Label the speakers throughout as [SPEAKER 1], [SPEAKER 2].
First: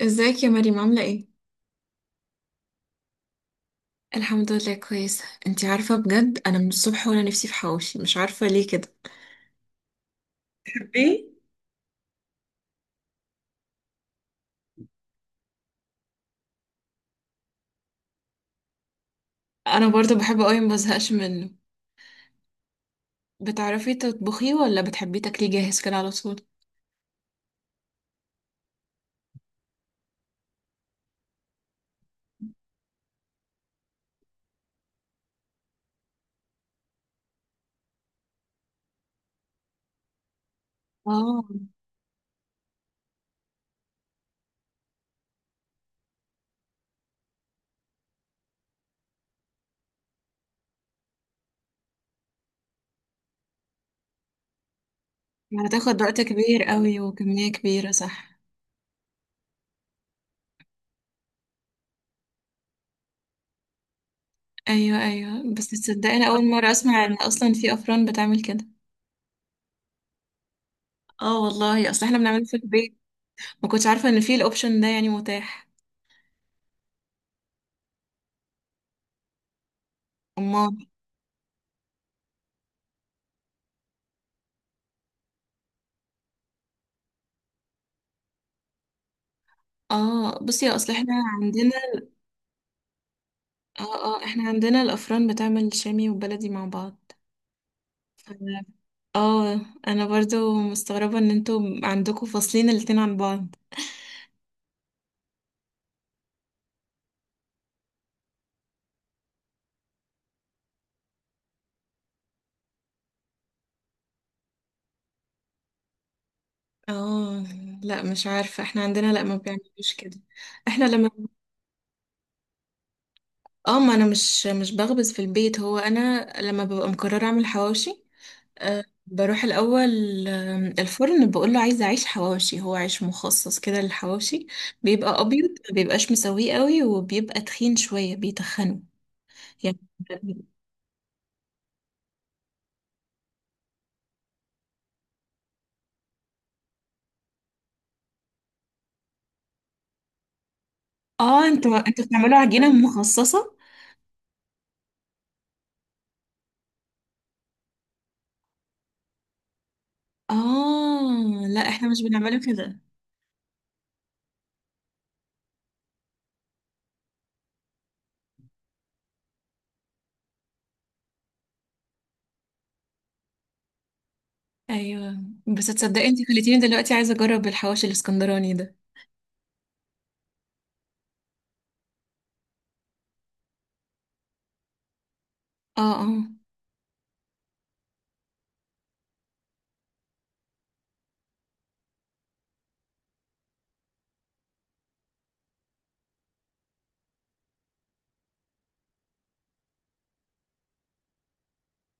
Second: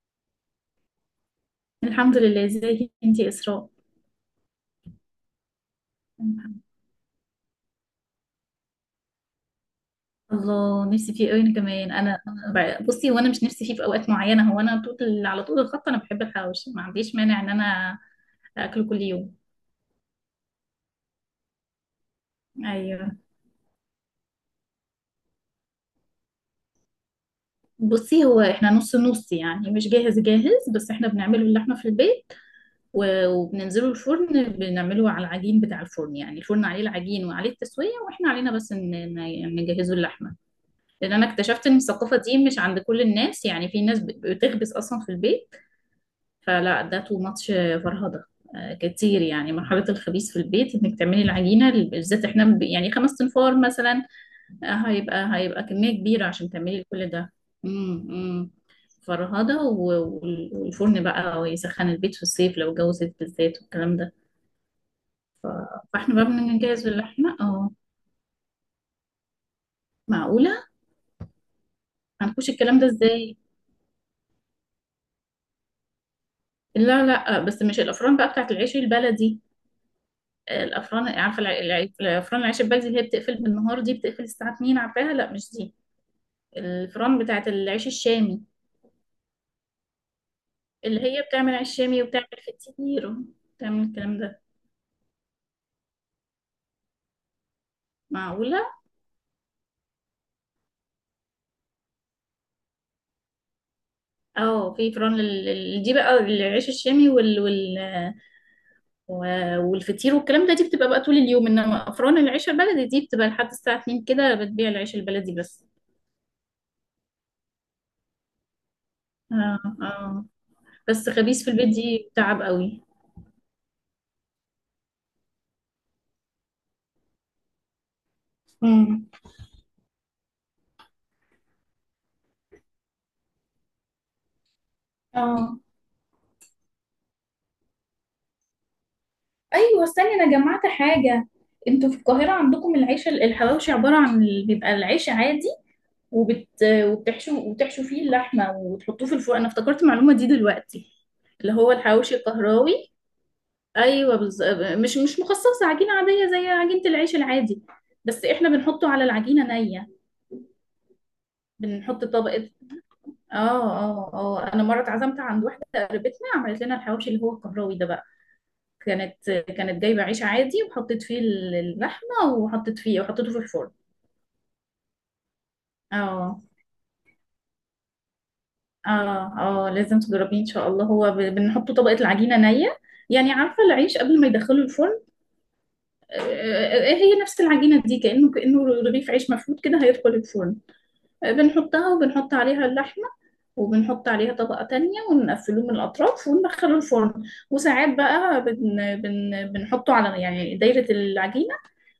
[SPEAKER 1] ازيك يا مريم عاملة ايه؟
[SPEAKER 2] الحمد لله. ازيك انتي يا اسراء؟
[SPEAKER 1] الحمد لله كويسة. انتي عارفة بجد انا من الصبح وانا نفسي في حواوشي، مش عارفة ليه كده.
[SPEAKER 2] الله، نفسي
[SPEAKER 1] بتحبيه؟
[SPEAKER 2] فيه قوي انا كمان. انا بصي، هو انا مش نفسي فيه في اوقات معينه. هو انا على طول الخط انا بحب الحواوشي، ما عنديش مانع ان انا اكله كل يوم.
[SPEAKER 1] انا برضه بحبه قوي، ما بزهقش منه.
[SPEAKER 2] ايوه،
[SPEAKER 1] بتعرفي تطبخيه ولا بتحبيه تاكليه جاهز كده على طول؟
[SPEAKER 2] بصي، هو احنا نص نص، يعني مش جاهز جاهز، بس احنا بنعمله اللحمه في البيت. و- وبننزله الفرن، بنعمله على العجين بتاع الفرن، يعني الفرن عليه العجين وعليه التسويه، واحنا علينا بس ان نجهزه اللحمه. لان انا
[SPEAKER 1] اه.
[SPEAKER 2] اكتشفت ان الثقافه دي مش عند كل الناس، يعني في ناس بتخبز اصلا في البيت. فلا، ده تو ماتش. فرهضة. كتير، يعني مرحلة الخبيث في البيت، انك تعملي العجينة بالذات، احنا يعني خمس تنفار مثلا. هيبقى
[SPEAKER 1] يعني
[SPEAKER 2] كمية
[SPEAKER 1] هتاخد وقت
[SPEAKER 2] كبيرة عشان
[SPEAKER 1] كبير
[SPEAKER 2] تعملي
[SPEAKER 1] قوي
[SPEAKER 2] كل ده.
[SPEAKER 1] وكمية كبيرة،
[SPEAKER 2] امم
[SPEAKER 1] صح؟
[SPEAKER 2] امم فرهضة. و- وال- والفرن بقى ويسخن البيت في الصيف، لو الجو صيف بالذات والكلام ده.
[SPEAKER 1] ايوه
[SPEAKER 2] ف-
[SPEAKER 1] ايوه. بس
[SPEAKER 2] فاحنا
[SPEAKER 1] تصدقي
[SPEAKER 2] بقى
[SPEAKER 1] انا اول مرة
[SPEAKER 2] بنجهز
[SPEAKER 1] اسمع ان
[SPEAKER 2] اللحمة.
[SPEAKER 1] اصلا
[SPEAKER 2] اه،
[SPEAKER 1] في افران بتعمل كده.
[SPEAKER 2] معقولة.
[SPEAKER 1] اه والله، اصل احنا بنعمله
[SPEAKER 2] هنخش
[SPEAKER 1] في
[SPEAKER 2] الكلام ده
[SPEAKER 1] البيت.
[SPEAKER 2] ازاي؟
[SPEAKER 1] ما كنتش عارفة ان في الاوبشن ده يعني متاح.
[SPEAKER 2] لا لا، بس مش الافران بقى بتاعت العيش البلدي.
[SPEAKER 1] امال.
[SPEAKER 2] الافران، عارفه الافران العيش البلدي، اللي هي بتقفل بالنهار، دي بتقفل الساعه 2، عارفاها؟ لا، مش دي. الفران بتاعه العيش الشامي،
[SPEAKER 1] اه بصي، اصل
[SPEAKER 2] اللي
[SPEAKER 1] احنا
[SPEAKER 2] هي بتعمل
[SPEAKER 1] عندنا.
[SPEAKER 2] عيش شامي وبتعمل فطير، بتعمل
[SPEAKER 1] اه
[SPEAKER 2] الكلام
[SPEAKER 1] اه،
[SPEAKER 2] ده.
[SPEAKER 1] احنا عندنا الافران بتعمل شامي وبلدي مع بعض. ف-
[SPEAKER 2] معقوله.
[SPEAKER 1] اه. انا برضو مستغربة ان انتوا عندكم فاصلين الاتنين عن بعض.
[SPEAKER 2] اه، في فران دي بقى العيش الشامي، و- والفطير والكلام ده، دي بتبقى بقى طول اليوم، انما افران العيش البلدي دي بتبقى لحد الساعه 2 كده، بتبيع العيش البلدي بس.
[SPEAKER 1] اه. لا مش عارفة، احنا عندنا لا ما
[SPEAKER 2] اه،
[SPEAKER 1] بيعملوش كده.
[SPEAKER 2] اه،
[SPEAKER 1] احنا
[SPEAKER 2] بس
[SPEAKER 1] لما
[SPEAKER 2] خبيث في البيت دي تعب قوي.
[SPEAKER 1] اه، ما انا مش بخبز في البيت. هو انا لما ببقى مقررة اعمل حواوشي أه،
[SPEAKER 2] امم.
[SPEAKER 1] بروح الاول الفرن بقول له عايزة عيش حواوشي. هو عيش مخصص كده للحواوشي، بيبقى ابيض،
[SPEAKER 2] اه،
[SPEAKER 1] ما بيبقاش مسويه قوي، وبيبقى تخين شوية بيتخنه يعني.
[SPEAKER 2] ايوه، استني، انا جمعت حاجه. انتوا في القاهره عندكم العيش الحواوشي عباره عن بيبقى العيش عادي، وبت وبتحشوا فيه اللحمه وتحطوه في الفرن. انا افتكرت المعلومه دي دلوقتي.
[SPEAKER 1] اه،
[SPEAKER 2] اللي هو
[SPEAKER 1] انتوا
[SPEAKER 2] الحواوشي
[SPEAKER 1] بتعملوا عجينة
[SPEAKER 2] القهراوي.
[SPEAKER 1] مخصصة.
[SPEAKER 2] ايوه. مش مخصصه، عجينه عاديه زي عجينه العيش العادي، بس احنا بنحطه على العجينه نيه،
[SPEAKER 1] اه، لا احنا مش
[SPEAKER 2] بنحط
[SPEAKER 1] بنعمله
[SPEAKER 2] طبقه.
[SPEAKER 1] كده.
[SPEAKER 2] اه، اه، اه، انا مره اتعزمت عند واحده قريبتنا، عملت لنا الحواوشي اللي هو القهراوي ده بقى. كانت جايبة عيش عادي وحطيت فيه اللحمة، وحطيت فيه وحطيته في الفرن.
[SPEAKER 1] ايوه، بس تصدقي انت
[SPEAKER 2] اه،
[SPEAKER 1] خليتيني دلوقتي عايزة اجرب الحواوشي الاسكندراني ده.
[SPEAKER 2] اه، اه، لازم تجربيه ان شاء الله. هو بنحط طبقة العجينة نية، يعني عارفة العيش قبل ما يدخله الفرن؟
[SPEAKER 1] اه اه
[SPEAKER 2] هي نفس العجينة دي، كأنه رغيف عيش مفروض كده هيدخل الفرن. بنحطها وبنحط عليها اللحمة، وبنحط عليها طبقة تانية ونقفله من الأطراف وندخله الفرن. وساعات بقى بن بن بنحطه على، يعني، دايرة العجينة،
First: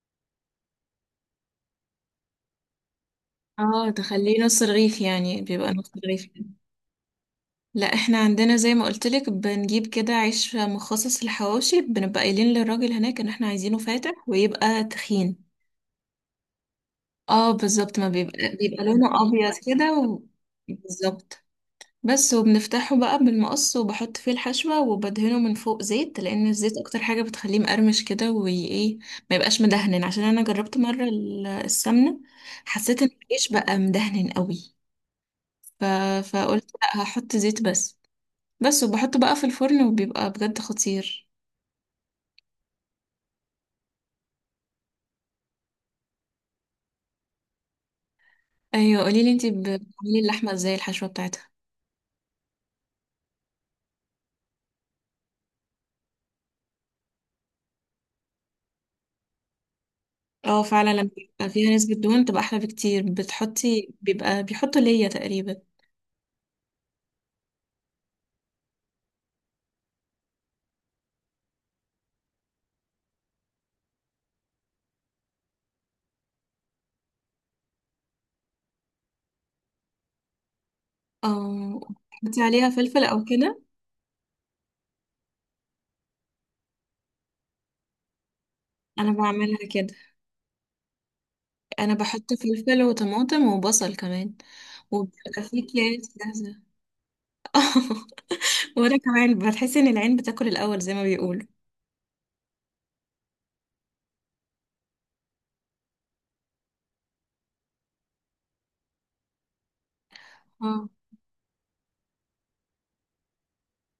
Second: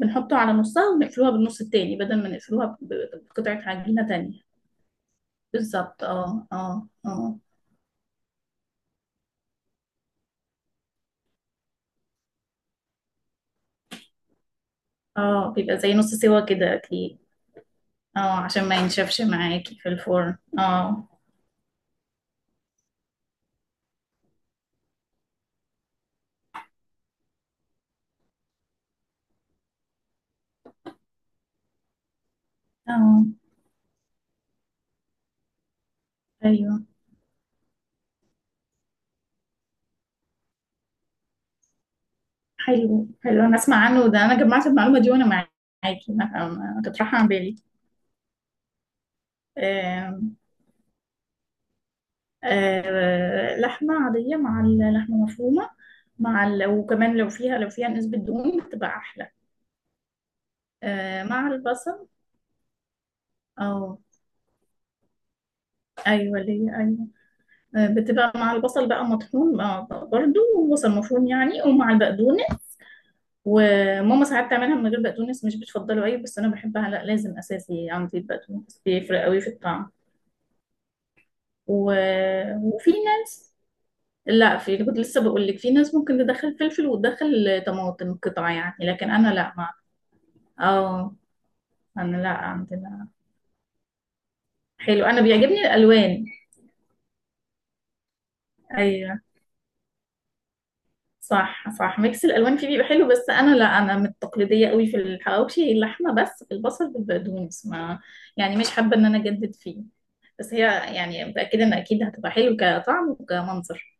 [SPEAKER 2] بنحطه على نصها ونقفلوها بالنص التاني، بدل ما نقفلوها بقطعة
[SPEAKER 1] اه.
[SPEAKER 2] عجينة تانية.
[SPEAKER 1] تخليه نص رغيف، يعني بيبقى نص
[SPEAKER 2] بالظبط،
[SPEAKER 1] رغيف كده.
[SPEAKER 2] اه، اه، اه.
[SPEAKER 1] لا احنا عندنا زي ما قلت لك بنجيب كده عيش مخصص للحواوشي، بنبقى قايلين للراجل هناك ان احنا عايزينه فاتح ويبقى تخين.
[SPEAKER 2] اه، بيبقى زي نص سوا كده اكيد.
[SPEAKER 1] اه بالظبط، ما
[SPEAKER 2] اه،
[SPEAKER 1] بيبقى
[SPEAKER 2] عشان ما ينشفش
[SPEAKER 1] لونه ابيض
[SPEAKER 2] معاكي في
[SPEAKER 1] كده
[SPEAKER 2] الفرن. اه،
[SPEAKER 1] بالظبط. بس وبنفتحه بقى بالمقص وبحط فيه الحشوة وبدهنه من فوق زيت، لأن الزيت أكتر حاجة بتخليه مقرمش كده. وإيه، ما يبقاش مدهن، عشان أنا جربت مرة السمنة، حسيت إن
[SPEAKER 2] اه،
[SPEAKER 1] العيش بقى مدهن قوي. ف... فقلت
[SPEAKER 2] ايوه.
[SPEAKER 1] لأ، هحط زيت بس. بس وبحطه بقى في الفرن وبيبقى بجد خطير.
[SPEAKER 2] حلو حلو، انا اسمع عنه ده، انا جمعت المعلومة دي. وانا معاكي، ما كانت رايحة عن بالي.
[SPEAKER 1] أيوة قوليلي انتي بتعملي
[SPEAKER 2] آم،
[SPEAKER 1] اللحمة ازاي، الحشوة بتاعتها.
[SPEAKER 2] لحمة عادية، مع اللحمة مفرومة، وكمان لو فيها نسبة دهون بتبقى أحلى.
[SPEAKER 1] اه فعلا، لما
[SPEAKER 2] مع
[SPEAKER 1] بيبقى فيها نسبة
[SPEAKER 2] البصل.
[SPEAKER 1] دهون بتبقى أحلى بكتير. بتحطي،
[SPEAKER 2] اه،
[SPEAKER 1] بيبقى بيحطوا ليا تقريبا،
[SPEAKER 2] ايوه، ليه، ايوه، بتبقى مع البصل بقى مطحون بقى، برضو وبصل مفروم يعني، ومع البقدونس. وماما ساعات تعملها من غير بقدونس، مش بتفضله أوي، بس أنا بحبها، لا، لازم أساسي عندي، البقدونس بيفرق أوي في الطعم.
[SPEAKER 1] اه.
[SPEAKER 2] و...
[SPEAKER 1] بتحطي عليها
[SPEAKER 2] وفي
[SPEAKER 1] فلفل أو
[SPEAKER 2] ناس
[SPEAKER 1] كده؟
[SPEAKER 2] لا في كنت لسه بقول لك، في ناس ممكن تدخل فلفل وتدخل طماطم قطع يعني، لكن
[SPEAKER 1] انا
[SPEAKER 2] أنا لا،
[SPEAKER 1] بعملها
[SPEAKER 2] مع،
[SPEAKER 1] كده.
[SPEAKER 2] اه،
[SPEAKER 1] انا
[SPEAKER 2] أنا لا
[SPEAKER 1] بحط فلفل
[SPEAKER 2] عندنا.
[SPEAKER 1] وطماطم وبصل كمان.
[SPEAKER 2] حلو، أنا
[SPEAKER 1] وبيبقى
[SPEAKER 2] بيعجبني
[SPEAKER 1] فيه كيس
[SPEAKER 2] الألوان.
[SPEAKER 1] جاهزه. وانا
[SPEAKER 2] أيوه،
[SPEAKER 1] كمان بتحس ان العين بتاكل الاول زي ما بيقولوا.
[SPEAKER 2] صح صح، ميكس الالوان فيه بيبقى حلو، بس انا لا، انا من التقليديه قوي في الحواوشي، اللحمه بس البصل بالبقدونس، ما، يعني مش حابه ان انا اجدد فيه. بس
[SPEAKER 1] اه،
[SPEAKER 2] هي، يعني متاكده ان اكيد هتبقى حلو كطعم وكمنظر.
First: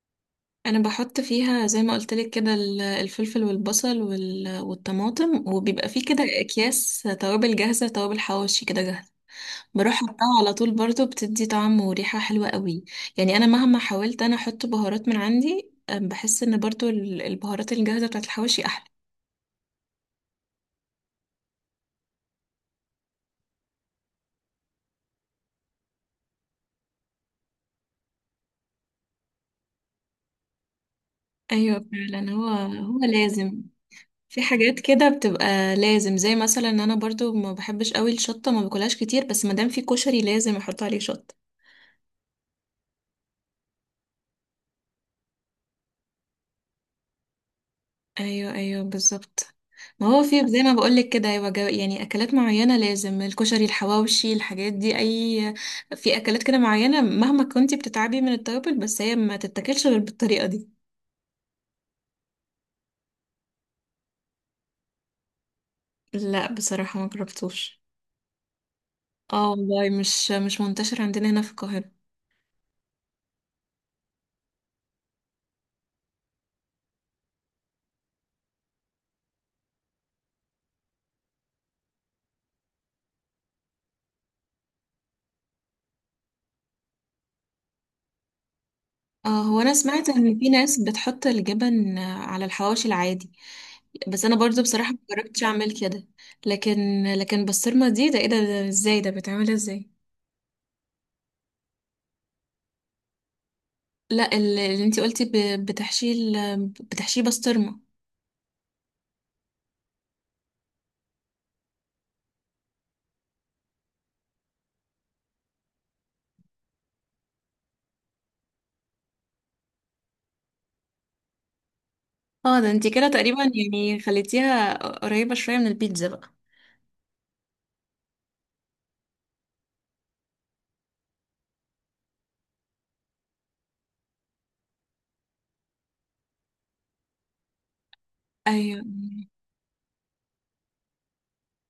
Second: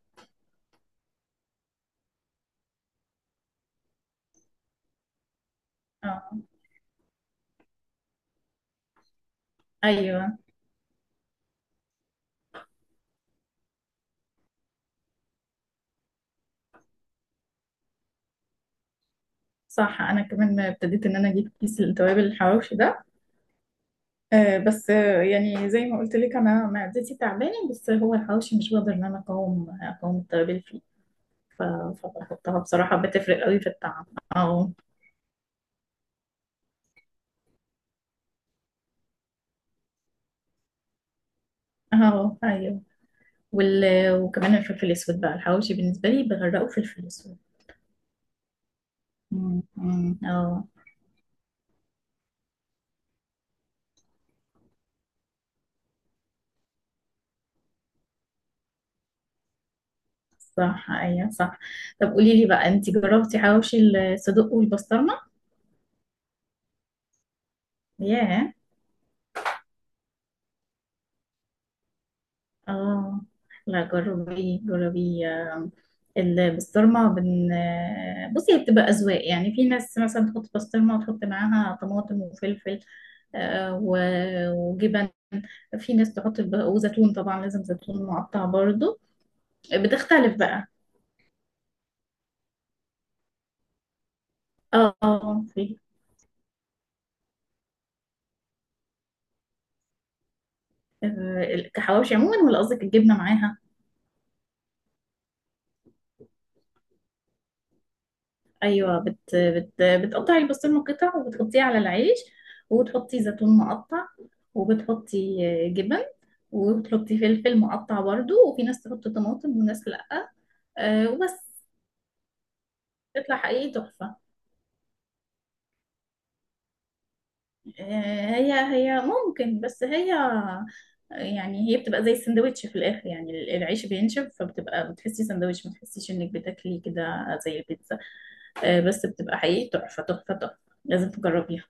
[SPEAKER 1] انا بحط فيها زي ما قلت لك كده الفلفل والبصل والطماطم. وبيبقى فيه كده
[SPEAKER 2] اه،
[SPEAKER 1] اكياس توابل جاهزه، توابل حواوشي كده جاهزه، بروح
[SPEAKER 2] ايوه،
[SPEAKER 1] احطها على طول. برضو بتدي طعم وريحه حلوه قوي. يعني انا مهما حاولت انا احط بهارات من عندي بحس ان برضو البهارات الجاهزه بتاعت الحواوشي احلى.
[SPEAKER 2] صح، انا كمان ابتديت ان انا اجيب كيس التوابل الحواوشي ده. بس يعني زي ما قلت لك، انا معدتي تعبانه، بس هو الحواوشي مش بقدر ان انا اقاوم التوابل فيه. ف-
[SPEAKER 1] ايوه فعلا. هو
[SPEAKER 2] فبحطها بصراحه،
[SPEAKER 1] هو
[SPEAKER 2] بتفرق قوي
[SPEAKER 1] لازم.
[SPEAKER 2] في الطعم.
[SPEAKER 1] في
[SPEAKER 2] اه،
[SPEAKER 1] حاجات كده بتبقى لازم، زي مثلا ان انا برضو ما بحبش قوي الشطه، ما باكلهاش كتير، بس ما دام في كشري لازم احط عليه شطه.
[SPEAKER 2] اه، ايوه. وال... وكمان الفلفل الأسود بقى، الحواوشي بالنسبة لي بغرقه فلفل أسود.
[SPEAKER 1] ايوه ايوه بالظبط.
[SPEAKER 2] مم.
[SPEAKER 1] ما
[SPEAKER 2] مم.
[SPEAKER 1] هو في زي
[SPEAKER 2] اه.
[SPEAKER 1] ما بقولك كده، يبقى يعني اكلات معينه لازم، الكشري، الحواوشي، الحاجات دي اي. في اكلات كده معينه، مهما كنتي بتتعبي من التوابل، بس هي ما تتاكلش غير بالطريقه دي.
[SPEAKER 2] صح، ايوه، صح. طب قولي لي بقى، انت جربتي حواوشي الصدق والبسطرمه؟
[SPEAKER 1] لا بصراحه ما جربتوش.
[SPEAKER 2] ياه.
[SPEAKER 1] اه والله، مش منتشر عندنا هنا في القاهره.
[SPEAKER 2] اه، لا، جربي جربي. آه، البسطرمه بن آه، بصي، هي بتبقى اذواق، يعني في ناس مثلا تحط بسطرمه وتحط معاها طماطم وفلفل، آه، و- وجبن. في ناس تحط وزيتون، طبعا لازم زيتون مقطع برضو.
[SPEAKER 1] اه، هو انا سمعت
[SPEAKER 2] بتختلف
[SPEAKER 1] ان في
[SPEAKER 2] بقى.
[SPEAKER 1] ناس بتحط الجبن على الحواوشي العادي، بس انا برضو
[SPEAKER 2] اه،
[SPEAKER 1] بصراحة ما جربتش
[SPEAKER 2] اه، في.
[SPEAKER 1] اعمل كده. لكن بسطرمة دي، ده ايه ده, ده ازاي، ده بتعملها ازاي؟
[SPEAKER 2] كحواوشي عموما ولا قصدك الجبنه معاها؟
[SPEAKER 1] لا اللي انتي قلتي بتحشيه بسطرمة.
[SPEAKER 2] ايوه، بت بت بتقطعي البسطرمه قطع وبتحطيه على العيش، وبتحطي زيتون مقطع، وبتحطي جبن، وبتحطي فلفل مقطع برضو، وفي ناس تحط طماطم وناس لأ. وبس.
[SPEAKER 1] اه، ده انتي كده
[SPEAKER 2] تطلع
[SPEAKER 1] تقريبا
[SPEAKER 2] حقيقي
[SPEAKER 1] يعني
[SPEAKER 2] تحفة.
[SPEAKER 1] خليتيها قريبة شوية من البيتزا بقى.
[SPEAKER 2] هي ممكن، بس هي، يعني هي بتبقى زي السندوتش في الآخر، يعني العيش بينشف، فبتبقى بتحسي سندوتش، ما تحسيش انك بتاكلي كده زي البيتزا.
[SPEAKER 1] ايوه
[SPEAKER 2] بس بتبقى حقيقي تحفة تحفة تحفة، لازم تجربيها.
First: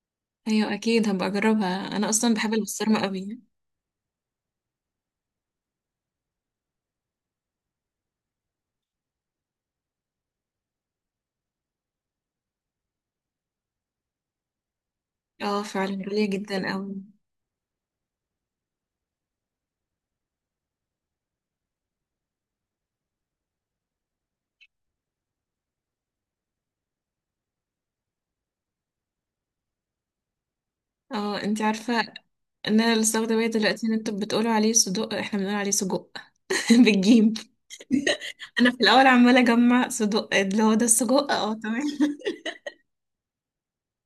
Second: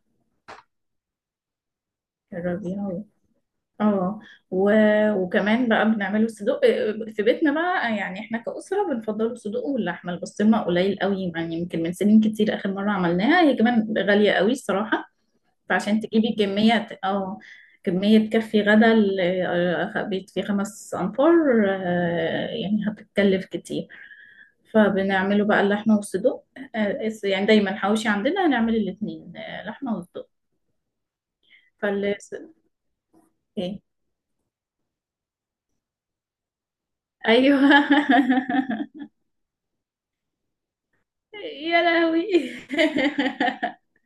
[SPEAKER 1] ايوه، اكيد هبقى اجربها، انا اصلا بحب
[SPEAKER 2] جربيها.
[SPEAKER 1] البسطرمة قوي.
[SPEAKER 2] اه، و- وكمان بقى بنعمله صدوق في بيتنا بقى، يعني احنا كأسرة بنفضلوا الصدوق، واللحمة البسطرمة قليل قوي، يعني يمكن من سنين كتير آخر مرة عملناها، هي كمان غالية قوي الصراحة.
[SPEAKER 1] اه فعلا،
[SPEAKER 2] فعشان
[SPEAKER 1] غالية
[SPEAKER 2] تجيبي
[SPEAKER 1] جدا
[SPEAKER 2] كمية،
[SPEAKER 1] قوي.
[SPEAKER 2] اه، كمية تكفي غدا بيت فيه خمس أنفار، يعني هتتكلف كتير. فبنعمله بقى اللحمة والصدوق، يعني دايما حواوشي عندنا هنعمل الاتنين، لحمة وصدوق.
[SPEAKER 1] اه انتي عارفة
[SPEAKER 2] فلاس.
[SPEAKER 1] ان انا لسه واخدة بالي
[SPEAKER 2] ايه؟
[SPEAKER 1] دلوقتي ان انتوا بتقولوا عليه صدق، احنا بنقول عليه سجق. بالجيم.
[SPEAKER 2] ايوه.
[SPEAKER 1] انا في الاول عماله اجمع صدق اللي هو ده السجق، اه تمام.
[SPEAKER 2] يا لهوي.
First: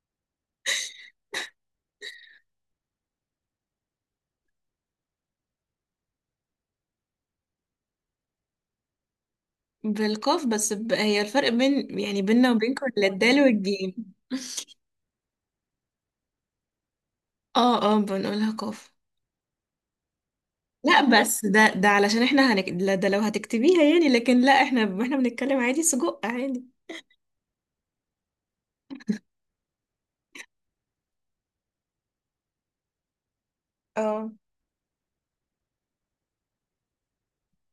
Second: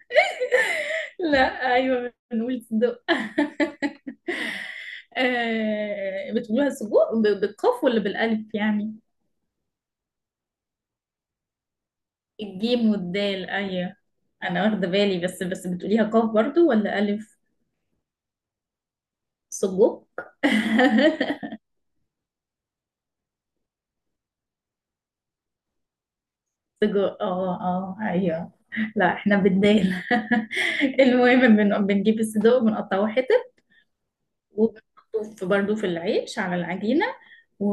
[SPEAKER 2] لا، ايوه، بنقول صدق. بتقولوها سجق بالقاف ولا بالالف يعني؟
[SPEAKER 1] بالقاف، هي الفرق بين يعني بيننا وبينكم
[SPEAKER 2] الجيم
[SPEAKER 1] اللي الدال
[SPEAKER 2] والدال، ايوه،
[SPEAKER 1] والجيم.
[SPEAKER 2] انا واخده بالي، بس بتقوليها قاف برضو ولا الف؟
[SPEAKER 1] اه اه، بنقولها قاف.
[SPEAKER 2] سجق.
[SPEAKER 1] لا بس ده، علشان احنا لا ده لو هتكتبيها يعني، لكن لا، احنا بنتكلم عادي، سجق عادي.
[SPEAKER 2] سجق، اه، اه، ايوه. لا، احنا بالدال. المهم، بنجيب الصدق وبنقطعه حتت،
[SPEAKER 1] اه
[SPEAKER 2] وبحطه في برضه في العيش على العجينة. و...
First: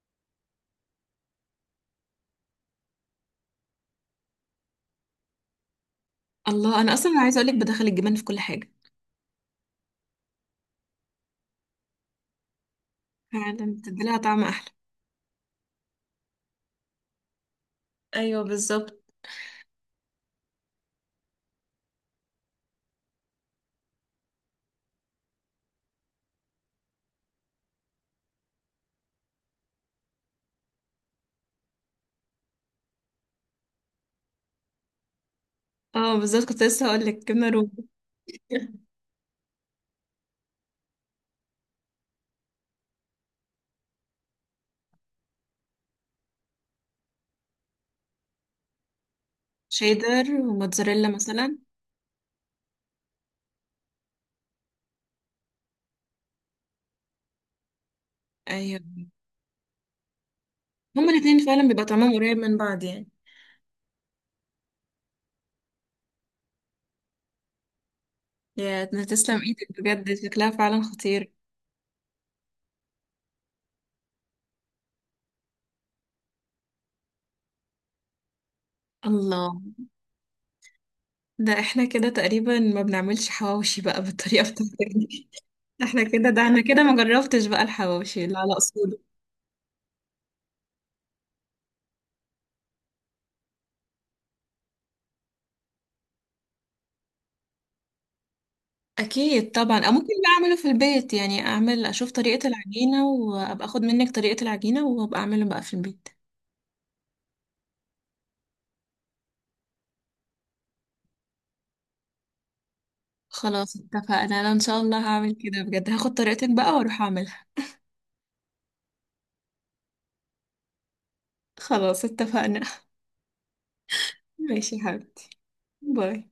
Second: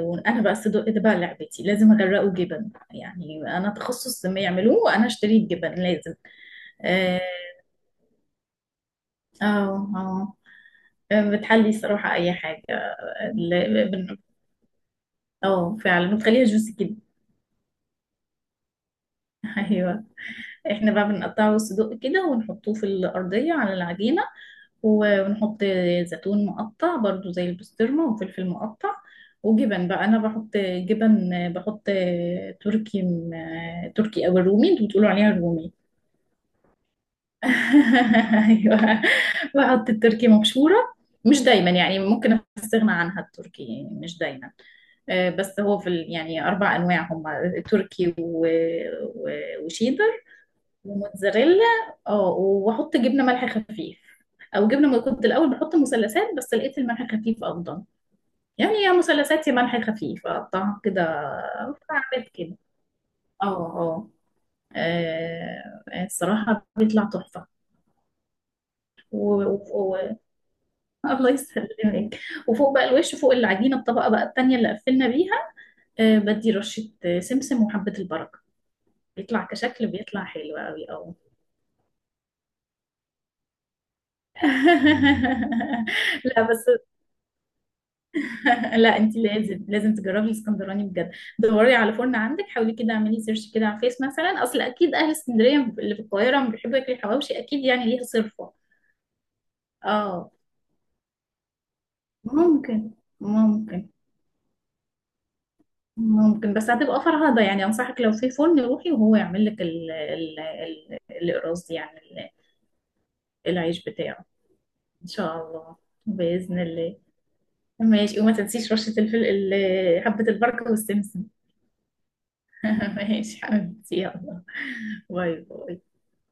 [SPEAKER 2] وأنا بقى الصدق ده بقى لعبتي، لازم أغرقه جبن، يعني أنا تخصص ما يعملوه وأنا أشتري الجبن لازم.
[SPEAKER 1] الله، انا اصلا
[SPEAKER 2] آه،
[SPEAKER 1] عايزه اقولك بدخل الجبن في كل حاجه،
[SPEAKER 2] اه. بتحلي صراحة أي حاجة.
[SPEAKER 1] فعلا
[SPEAKER 2] ل-
[SPEAKER 1] بتديلها
[SPEAKER 2] بن-
[SPEAKER 1] طعم احلى.
[SPEAKER 2] اه، فعلا بتخليها جوسي كده.
[SPEAKER 1] ايوه بالظبط.
[SPEAKER 2] أيوه. احنا بقى بنقطعه صدق كده ونحطوه في الأرضية على العجينة، و- ونحط زيتون مقطع برضو زي البسطرمة، وفلفل مقطع، وجبن بقى، أنا بحط جبن. بحط تركي، تركي أو الرومي، انتوا بتقولوا عليها الرومي.
[SPEAKER 1] اه بالظبط، كنت لسه هقولك جبنه رومي.
[SPEAKER 2] أيوة. بحط التركي مبشورة، مش دايما يعني، ممكن استغنى عنها التركي يعني، مش دايما. بس هو في يعني أربع أنواع هم، تركي، و- و- وشيدر،
[SPEAKER 1] شيدر وموتزاريلا مثلا.
[SPEAKER 2] وموتزاريلا. اه، واحط جبنه ملح خفيف، او جبنه، ما كنت الاول بحط مثلثات بس لقيت الملح خفيف افضل. يعني
[SPEAKER 1] ايوه،
[SPEAKER 2] يا مثلثات يا ملح خفيف، اقطعها كده.
[SPEAKER 1] هما الاتنين فعلا بيبقى طعمهم
[SPEAKER 2] فعملت
[SPEAKER 1] قريب
[SPEAKER 2] كده.
[SPEAKER 1] من بعض يعني.
[SPEAKER 2] اه، اه. الصراحه بيطلع تحفه.
[SPEAKER 1] يا
[SPEAKER 2] و...
[SPEAKER 1] تسلم
[SPEAKER 2] و...
[SPEAKER 1] ايدك
[SPEAKER 2] و...
[SPEAKER 1] بجد، شكلها فعلا
[SPEAKER 2] الله
[SPEAKER 1] خطير.
[SPEAKER 2] يسلمك. وفوق بقى، الوش فوق العجينه، الطبقه بقى التانيه اللي قفلنا بيها، بدي رشه سمسم وحبه البركه. بيطلع
[SPEAKER 1] الله،
[SPEAKER 2] كشكل، بيطلع حلو قوي. اه.
[SPEAKER 1] ده احنا كده تقريبا ما بنعملش حواوشي بقى بالطريقة بتاعتك دي. احنا كده، ده
[SPEAKER 2] لا
[SPEAKER 1] انا
[SPEAKER 2] بس.
[SPEAKER 1] كده ما جربتش بقى الحواوشي لا لا
[SPEAKER 2] لا
[SPEAKER 1] اصوله.
[SPEAKER 2] انت لازم لازم تجربي الاسكندراني بجد. دوري على فرن عندك، حاولي كده، اعملي سيرش كده على فيس مثلا، اصل اكيد اهل اسكندريه اللي في القاهره لما بيحبوا ياكلوا الحواوشي اكيد، يعني ليها صرفه.
[SPEAKER 1] اكيد طبعا، او ممكن بقى
[SPEAKER 2] اه،
[SPEAKER 1] اعمله في البيت. يعني اعمل، اشوف طريقة
[SPEAKER 2] ممكن
[SPEAKER 1] العجينة، وابقى اخد
[SPEAKER 2] ممكن
[SPEAKER 1] منك طريقة العجينة وابقى اعمله بقى في البيت.
[SPEAKER 2] ممكن. بس هتبقى فرهضه يعني، انصحك لو في فرن روحي وهو يعمل لك ال ال ال القراص دي، يعني
[SPEAKER 1] خلاص
[SPEAKER 2] العيش
[SPEAKER 1] اتفقنا،
[SPEAKER 2] بتاعه.
[SPEAKER 1] انا ان شاء الله
[SPEAKER 2] ان
[SPEAKER 1] هعمل
[SPEAKER 2] شاء
[SPEAKER 1] كده
[SPEAKER 2] الله.
[SPEAKER 1] بجد، هاخد طريقتك
[SPEAKER 2] باذن
[SPEAKER 1] بقى
[SPEAKER 2] الله.
[SPEAKER 1] واروح اعملها.
[SPEAKER 2] ماشي، وما تنسيش رشه الفل، حبه البركه والسمسم.
[SPEAKER 1] خلاص اتفقنا.
[SPEAKER 2] ماشي حبيبتي، يلا.
[SPEAKER 1] ماشي يا حبيبتي،
[SPEAKER 2] باي باي.
[SPEAKER 1] باي.